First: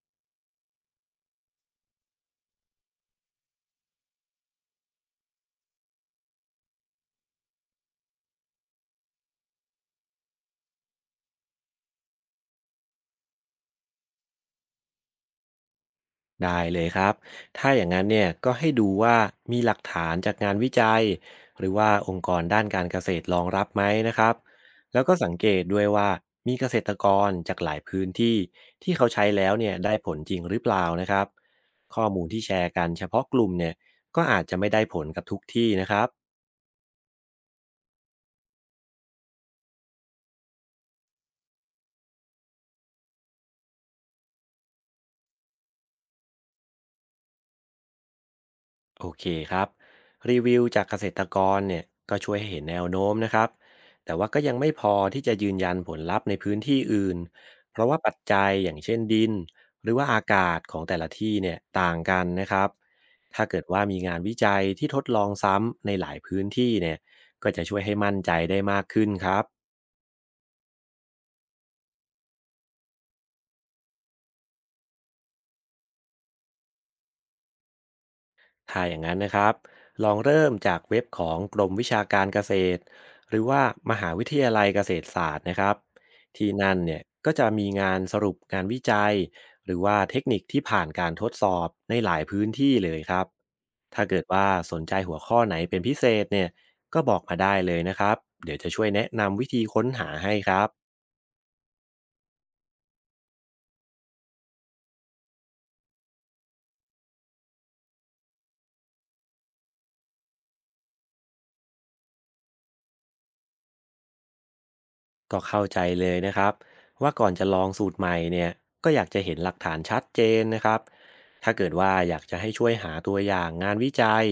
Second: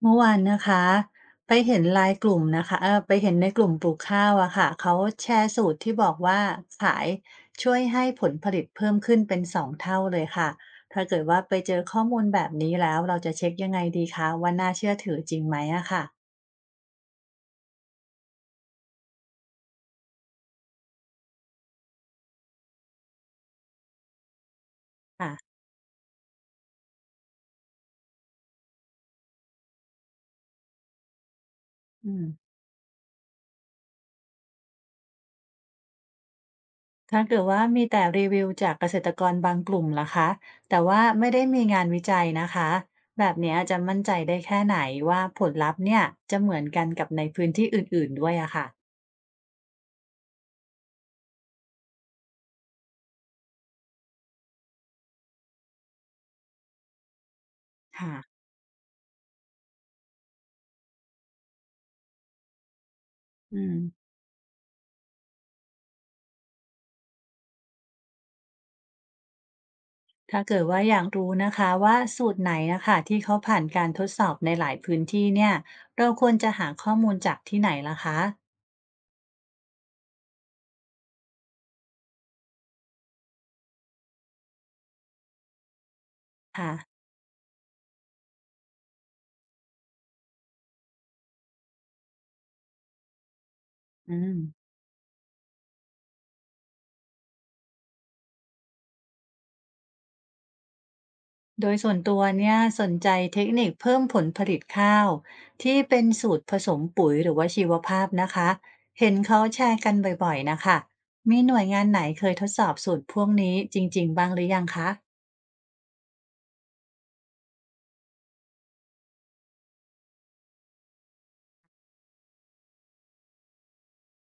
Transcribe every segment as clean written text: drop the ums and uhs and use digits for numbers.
เมื่อวานนะคะไปเห็นไลน์กลุ่มนะคะไปเห็นในกลุ่มปลูกข้าวอะค่ะเขาแชร์สูตรที่บอกว่าขายช่วยให้ผลผลิตเพิ่มขึ้นเป็นสองเท่าเลยค่ะถ้าเกิดว่าไปเจอข้อมูลแบบนี้แล้วเราจะเช็คยังไงดีคะว่าน่าเชื่อถือจริงไหมอะค่ะได้เลยครับ ถ้าอย่างนั้นเนี่ยก็ให้ดูว่ามีหลักฐานจากงานวิจัยหรือว่าองค์กรด้านการเกษตรรองรับไหมนะครับแล้วก็ค่ะสังเกตด้วยว่ามีเกษตรกรจากหลายพื้นที่ที่เขาใช้แล้วเนี่ยได้ผลจริงหรือเปล่านะครับข้ออืมูมลที่แชร์กันเฉพาะกลุ่มเนี่ยก็อาจจะไม่ได้ผลกับทุกที่นะครับ ถ้าเกิดว่ามีแต่รีวิวจากเกษตรกรบางกลุ่มล่ะคะแต่ว่าไม่ได้มีงานวิจัยนะคะแบบเนี้ยจะมั่นใจได้แค่ไหนว่าผลลัพธ์เนี่ยจะเหมือนกันกับในพื้นที่อื่นๆด้วยอะค่ะโอเคครับรีวิวจากเกษตรกรเนี่ยก็ช่วยให้เห็นแนวโน้มนะครับแต่ว่าก็ยังไม่พอที่จะยืนยันผลลัพธ์ในพื้นที่อื่นเพราะว่าปัจค่ะ จัยอย่างเช่นดินหรือว่าอากาศของแต่ละที่เนี่ยต่างกันนะครับถ้าอืเกิดมว่ามีงานวิจัยที่ทดลองซ้ำในหลายพื้นที่เนี่ยก็จะช่วยให้มั่นใจได้มากขึ้นครับ ถ้าเกิดว่าอยากรู้นะคะว่าสูตรไหนนะคะที่เขาผ่านการทดสอบในหลายพื้นที่เนี่ยเราควรจะหาข้อมูลจากที่ไหนล่ะคะถ้าอย่างนั้นนะครับลองเริ่มจากเว็บของกรมวิชาการเกษตรหรือว่ามหาวิทยาลัยเกษตรศาสตร์นะครับที่ค่ะนั่นเนี่ยก็จะมีงานสรุปงานวิจัยหรือว่าเทคนิคที่ผ่านการทดสอบในหลายพื้นที่เลยครับถ้าอืเกิดมว่าสนใจหัวข้อไหนเป็นพิเศษเนี่ยก็บอกมาได้เลยนะครับเดี๋ยวจะช่วยแนะนำวิธีค้นหาให้ครับ โดยส่วนตัวเนี่ยสนใจเทคนิคเพิ่มผลผลิตข้าวที่เป็นสูตรผสมปุ๋ยหรือว่าชีวภาพนะคะเห็นเขาแชร์กันบ่อยๆนะคะมีหน่วยงานไหนเคยทดสอบสูตรพวกนี้จริงๆบ้างหรือยังคะ ก็เข้าใจเลยนะครับว่าก่อนจะลองสูตรใหม่เนี่ยก็อยากจะเห็นหลักฐานชัดเจนนะครับถ้าเกิดว่าอยากจะให้ช่วยหาตัวอย่างงานวิจัย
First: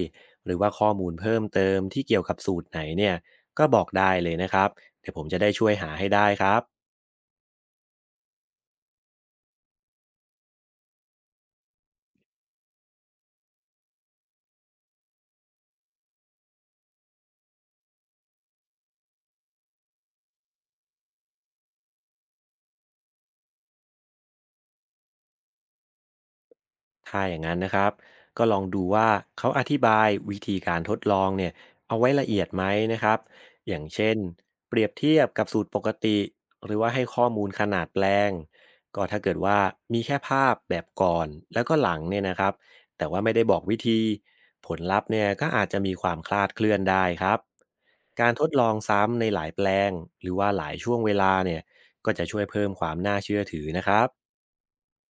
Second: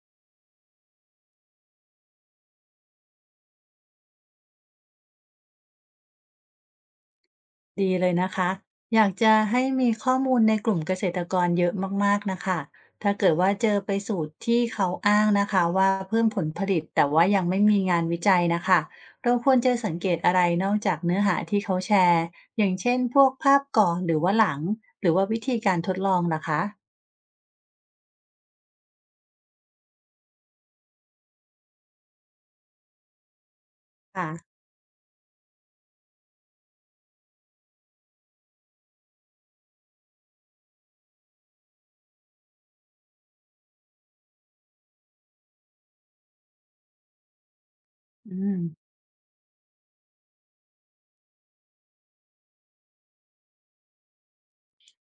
หรือว่าข้อมูลเพิ่มเติมที่เกี่ยวกับสูตรไหนเนี่ยก็บอกได้เลยนะครับเดี๋ยวผมจะได้ช่วยหาให้ได้ครับ ดีเลยนะคะ อยากจะให้มีข้อมูลในกลุ่มเกษตรกรเยอะมากๆนะคะ ถ้าเกิดว่าเจอไปสูตรที่เขาอ้างนะคะว่าเพิ่มผลผลิตแต่ว่ายังไม่มีงานวิจัยนะคะเราควรจะสังเกตอะไรนอกจากเนื้อหาที่เขาแชร์ อย่างเช่นพวกภาพก่อนหรือว่าหลังหรือว่าวิธีการทดลองล่ะคะถ้าอย่างนั้นนะครับก็ลองดูว่าเขาอธิบายวิธีการทดลองเนี่ยเอาไว้ละเอียดไหมนะครับอย่างเช่นค่ะเปรียบเทียบกับสูตรปกติหรือว่าให้ข้อมูลขนาดแปลงก็ถ้าเกิดว่ามีแค่ภาพแบบก่อนแล้วก็หลังเนี่ยนะครับแต่ว่าไม่ได้บอกวิธีผลลัพธ์เนี่ยก็อาจจะมีความคลาดเคลื่อนได้ครับกาอืรทดม ลองซ้ำในหลายแปลงหรือว่าหลายช่วงเวลาเนี่ยก็จะช่วยเพิ่มความน่าเชื่อถือนะครับ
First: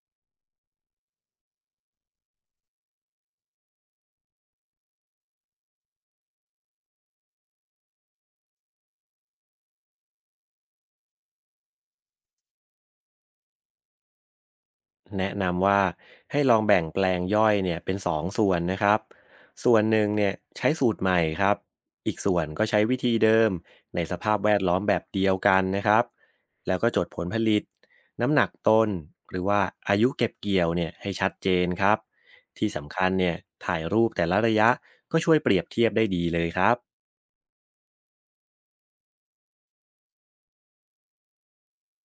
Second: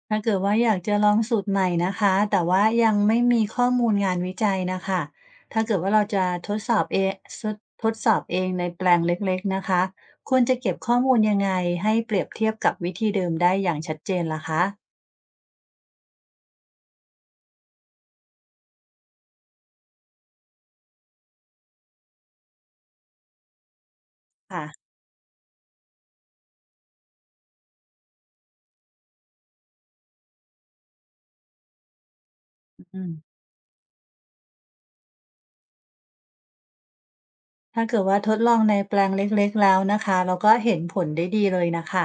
ถ้าเกิดว่าอยากจะลองสูตรใหม่นะคะแต่ว่ายังไม่มีข้อมูลงานวิจัยนะคะถ้าเกิดว่าเราจะทดสอบเองทดทดสอบเองในแปลงเล็กๆนะคะควรจะเก็บข้อมูลยังไงให้เปรียบเทียบกับวิธีเดิมได้อย่างชัดเจนล่ะคะแนะนำว่าให้ลองแบ่งแปลงย่อยเนี่ยเป็น2ส่วนนะครับส่วนหนึ่งเนี่ยใช้สูตรใหม่ครับอีกส่วนก็ใช้วิธีเดิมในสภาพแวดล้อมค่ะแบบเดียวกันนะครับแล้วก็จดผลผลิตน้ำหนักต้นหรือว่าอายุเก็บเกี่ยวเนี่ยให้ชัดเจนครับที่สำอืคัญเนี่มยถ่ายรูปแต่ละระยะก็ช่วยเปรียบเทียบได้ดีเลยครับ ถ้าเกิดว่าทดลองในแปลงเล็กๆแล้วนะคะเราก็เห็นผลได้ดีเลยนะคะ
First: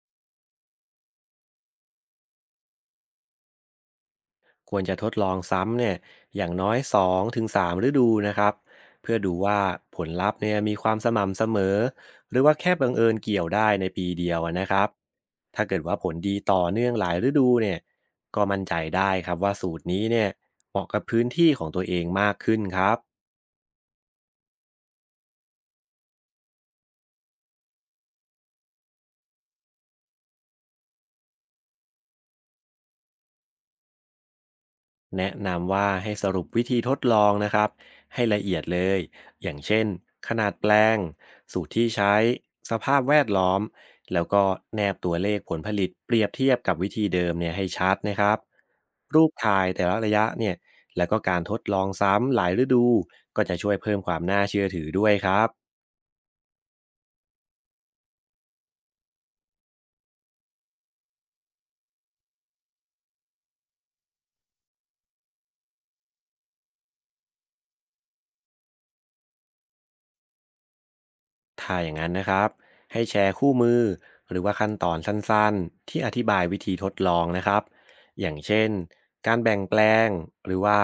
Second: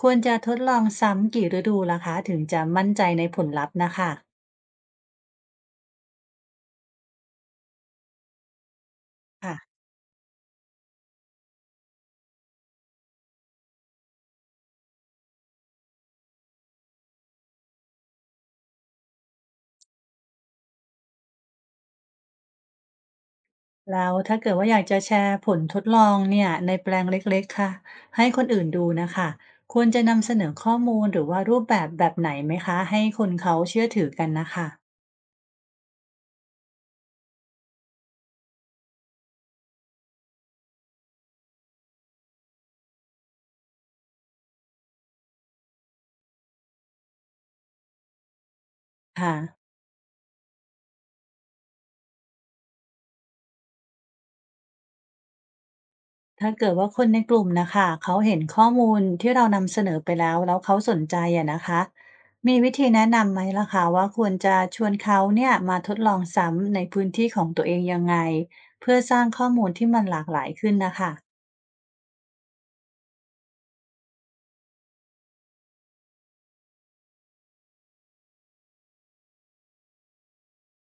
ควรจะทดลองซ้ำกี่ฤดูล่ะคะถึงจะมั่นใจในผลลัพธ์นะคะควรจะทดลองซ้ำเนี่ยอย่างน้อยสองถึงสามฤดูนะครับเพื่อดูค่ะ ว่าผลลัพธ์เนี่ยมีความสม่ำเสมอหรือว่าแค่บังเอิญเกี่ยวได้ในปีเดียวอะนะครับถ้าเกิดว่าผลดีต่อเนื่องหลายฤดูเนี่ยก็มั่นใจได้ครับว่าสูตรนี้เนี่ยเหมาะกับพื้นที่ของตัวเองมากขึ้นครับ แล้วถ้าเกิดว่าอยากจะแชร์ผลทดลองเนี่ยในแปลงเล็กๆค่ะให้คนอื่นดูนะคะควรจะนำเสนอข้อมูลหรือว่ารูปแบบแบบไหนไหมคะให้คนเขาเชื่อถือกันนะคะแนะนำว่าให้สรุปวิธีทดลองนะครับให้ละเอียดเลยอย่างเช่นขนาดแปลงสูตรที่ใช้สภาพแวดล้อมแล้วก็แนบตัวเลขผลผลิตเปรียบเทียบกับวิธีเดิมเนี่ยให้ชัดนะครับรูปค่ะถ่ายแต่ละระยะเนี่ยแล้วก็การทดลองซ้ำหลายฤดูก็จะช่วยเพิ่มความน่าเชื่อถือด้วยครับ ถ้าเกิดว่าคนในกลุ่มนะคะเขาเห็นข้อมูลที่เรานำเสนอไปแล้วแล้วเขาสนใจอะนะคะมีวิธีแนะนำไหมล่ะคะว่าควรจะชวนเขาเนี่ยมาทดลองซ้ำในพื้นที่ของตัวเองยังไงเพื่อสร้างข้อมูลที่มันหลากหลายขึ้นนะคะถ้าอย่างนั้นนะครับให้แชร์คู่มือหรือว่าขั้นตอนสั้นๆที่อธิบายวิธีทดลองนะครับอย่างเช่นการแบ่งแปลงหรือว่า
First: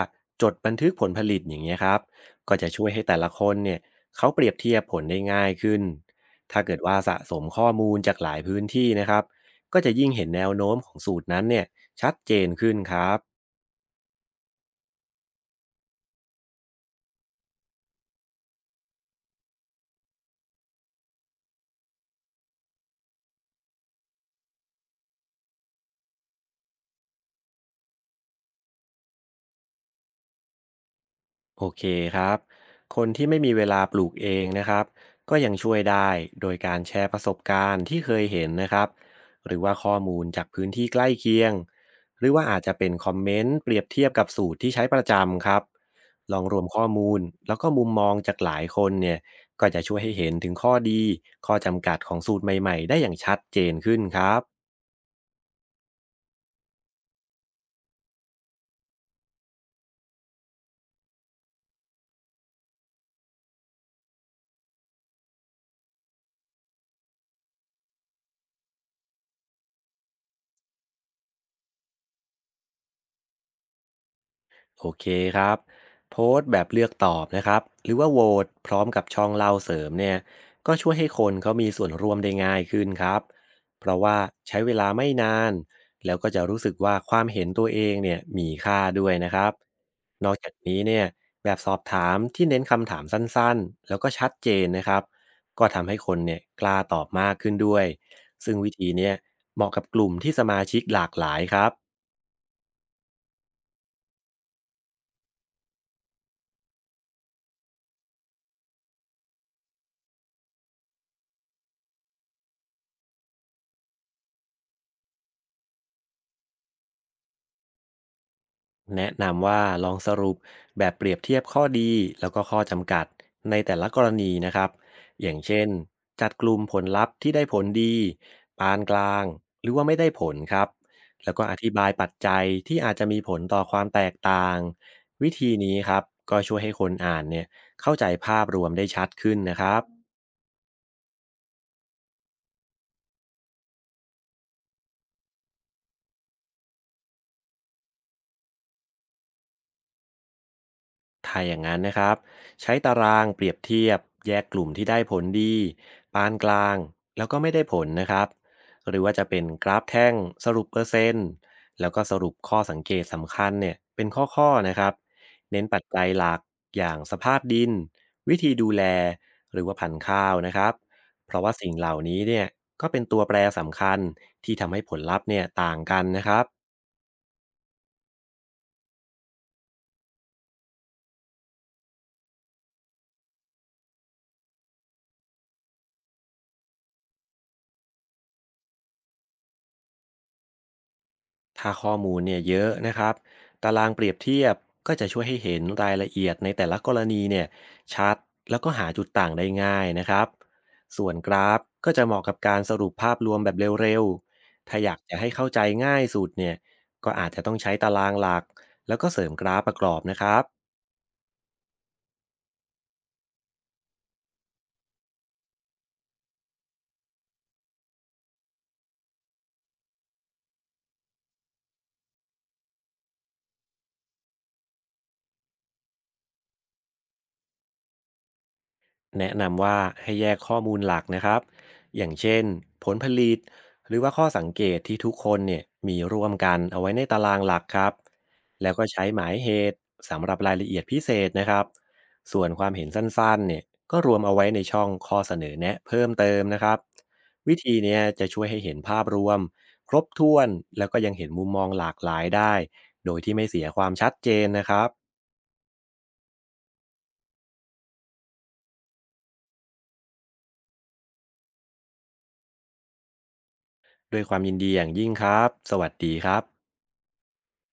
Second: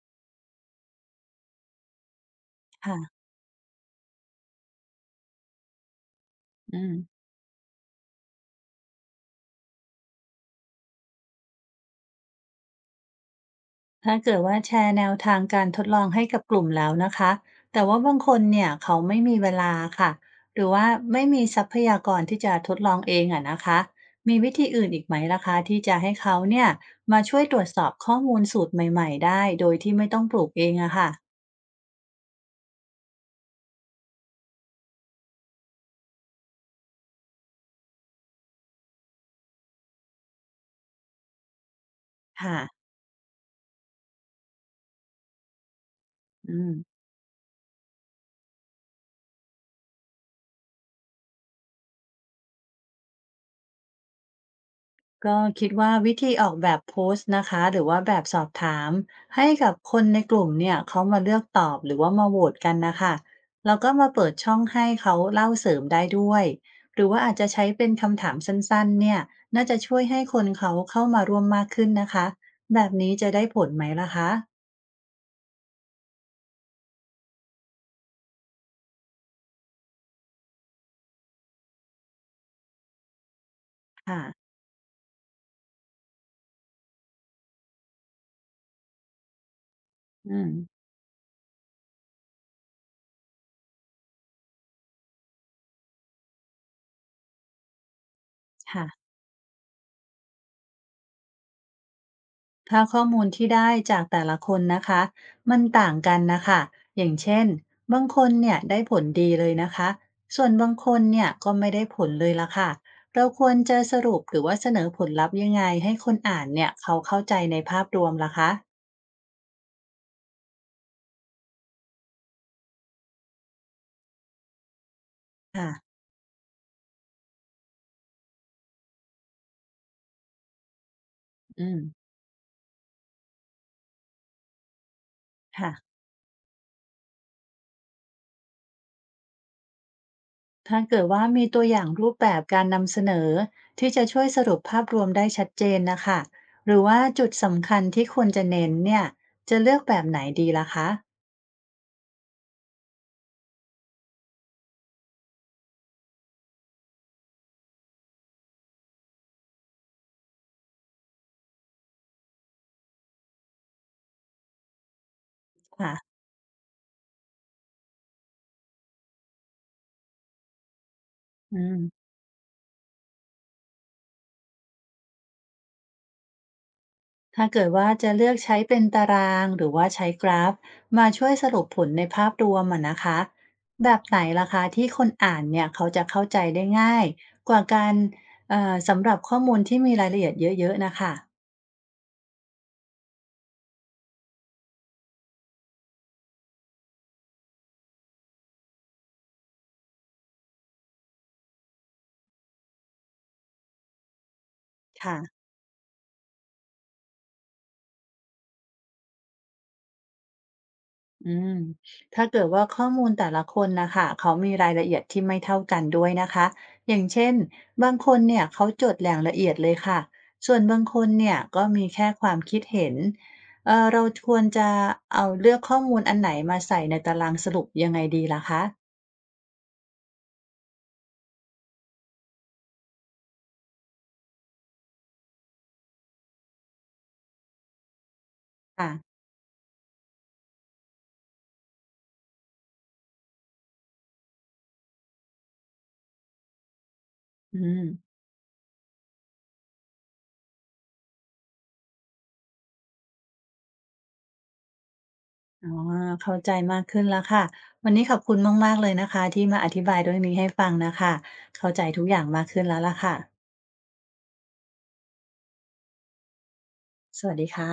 จดบันทึกผลผลิตอย่างเงี้ยครับก็จะช่วยให้แต่ค่ะละคนเนี่ยเขาเปรียบเทียบผลได้ง่ายขึ้นถ้าเกิอืดม ว่าสะสมข้อมูลจากหลายพื้นที่นะครับก็จะยิ่งเห็นแนวโน้มของสูตรนั้นเนี่ยชัดเจนขึ้นครับ ถ้าเกิดว่าแชร์แนวทางการทดลองให้กับกลุ่มแล้วนะคะ แต่ว่าบางคนเนี่ยเขาไม่มีเวลาค่ะ หรือว่าไม่มีทรัพยากรที่จะทดลองเองอะนะคะ มีวิธีอื่นอีกไหมล่ะคะที่จะให้เขาเนี่ยมาช่วยตรวจสอบข้อมูลสูตรใหม่ๆได้โดยที่ไม่ต้องปลูกเองอะค่ะโอเคครับ คนที่ไม่มีเวลาปลูกเองนะครับก็ยังช่วยได้โดยการแชร์ประสบการณ์ที่เคยเห็นนะครับหรือว่าข้อมูลจากพื้นที่ใกล้เคียงหรือว่าค่ะ อาจจะเป็นคอมเมนต์เปรียบเทียบกับสูตรที่ใช้ประจำครับลองอืรวมม ข้อมูลแล้วก็มุมมองจากหลายคนเนี่ยก็จะช่วยให้เห็นถึงข้อดีข้อจำกัดของสูตรใหม่ๆได้อย่างชัดเจนขึ้นครับ ก็คิดว่าวิธีออกแบบโพสต์นะคะหรือว่าแบบสอบถามให้กับคนในกลุ่มเนี่ยเขามาเลือกตอบหรือว่ามาโหวตกันนะคะแล้วก็มาเปิดช่องให้เขาเล่าเสริมได้ด้วยหรือว่าอาจจะใช้เป็นคำถามสั้นๆเนี่ยน่าจะช่วยให้คนเขาเข้ามาร่วมมากขึ้นนะคะแบบนี้จะได้ผลไหมล่ะคะโอเคครับโพสต์แบบเลือกตอบนะครับหรือว่าโหวตพร้อมกับช่องเล่าเสริมเนี่ยก็ช่วยให้คนเขามีส่วนร่วมได้ง่ายขึ้นครับเพราะว่าค่ะใช้เวลาไม่นานแล้วก็จะรู้สึกว่าความเห็นตัวเองเนี่ยมีค่าด้วยนะครับนอือกมจากนี้เนี่ยแบบสอบถามที่เน้นคำถามสั้นๆแล้วก็ชัดเจนนะครับก็ทำให้คนเนี่ยกล้าตอบมากขึ้นด้วยซึ่งวิค่ะ ธีเนี้ยเหมาะกับกลุ่มที่สมาชิกหลากหลายครับ ถ้าข้อมูลที่ได้จากแต่ละคนนะคะมันต่างกันนะคะอย่างเช่นบางคนเนี่ยได้ผลดีเลยนะคะส่วนบางคนเนี่ยก็ไม่ได้ผลเลยละค่ะเราควรจะสรุปหรือว่าเสนอผลลัพธ์ยังไงให้คนอ่านเนี่ยเขาเข้าใจในภาพรวมล่ะคะแนะนำว่าลองสรุปแบบเปรียบเทียบข้อดีแล้วก็ข้อจำกัดในแต่ละกรณีนะครับอย่างเช่ค่ะนจัดกลุ่มผลลัพธ์ที่ได้ผลดีปานกลางหรือว่าไม่ได้ผลครับแล้วก็ออืธิมบายปัจจัยที่อาจจะมีผลต่อความแตกต่างวิธีค่ะนี้ครับก็ช่วยให้คนอ่านเนี่ยเข้าใจภาพรวมได้ชัดขึ้นนะครับ ถ้าเกิดว่ามีตัวอย่างรูปแบบการนำเสนอที่จะช่วยสรุปภาพรวมได้ชัดเจนนะคะหรือว่าจุดสำคัญที่ควรจะเน้นเนี่ยจะเลือกแบบไหนดีล่ะคะถ้าอย่างนั้นนะครับใช้ตารางเปรียบเทียบแยกกลุ่มที่ได้ผลดีปานกลางแล้วก็ไม่ได้ผลนะครับหรือว่าจะเป็นกราฟแท่งสรุปเปอร์เซ็นต์แล้วก็สรุปข้อสังเกตสำคัญเนี่ยเป็นข้อๆนะครับเน้นปัจค่ะจัยหลักอย่างสภาพดินวิธีดูแลหรือว่าพันธุ์ข้าวนะครับเพราะว่าอืสิ่งเหล่าม นี้เนี่ยก็เป็นตัวแปรสำคัญที่ทำให้ผลลัพธ์เนี่ยต่างกันนะครับ ถ้าเกิดว่าจะเลือกใช้เป็นตารางหรือว่าใช้กราฟมาช่วยสรุปผลในภาพรวมอะนะคะแบบไหนล่ะคะที่คนอ่านเนี่ยเขาจะเข้าใจได้ง่ายกว่าการสำหรับข้อมูลที่มีรายละเอียดเยอะๆนะคะถ้าข้อมูลเนี่ยเยอะนะครับตารางเปรียบเทียบก็จะช่วยให้เห็นรายละเอียดในแต่ละกรณีเนี่ยชัดแล้วก็หาจุดต่างได้ง่ายนะครับส่วนกราฟก็จะเหมาะกับการสรุปภาพรวมแบบเร็วๆ ถ้าอยากจะค่ะ ให้เข้าใจง่ายสุดเนี่ยก็อาจจะต้องใช้ตารางหลักแล้วก็เสริมกราฟประกอบนะครับ อืมถ้าเกิดว่าข้อมูลแต่ละคนนะคะเขามีรายละเอียดที่ไม่เท่ากันด้วยนะคะอย่างเช่นบางคนเนี่ยเขาจดอย่างละเอียดเลยค่ะส่วนบางคนเนี่ยก็มีแค่ความคิดเห็นเออเราควรจะเลือกข้อมูลอันไหนมาใส่ในตารางสรุปยังไงดีล่ะคะแนะนำว่าให้แยกข้อมูลหลักนะครับอย่างเช่นผลผลิตหรือว่าข้อสังเกตที่ทุกคนเนี่ยมีร่วมกันเอาไว้ในตารางหลักครับแล้วก็ค่ะใช้หมายเหตุสำหรับรายละเอียดพิเศษนะครับส่วนความเห็นสั้นๆเนี่ยก็รวมเอาไว้ในช่องข้อเสนอแนะเพิ่มเติมนะครับวิอืธีมเนี้ยจะช่วยให้เห็นภาพรวมครบถ้วนแล้วก็ยังเห็นมุมมองหลากหลายได้โดยที่ไม่เสียความชัดเจนนะครับอ๋อเข้าใจมากขึ้นแล้วค่ะวันนี้ขอบคุณมากๆเลยนะคะที่มาอธิบายเรื่องนี้ให้ฟังนะคะเข้าใจทุกอย่างมากขึ้นแล้วล่ะค่ะด้วยความยินดีอย่างยิ่งครับสวัสดีครับสวัสดีค่ะ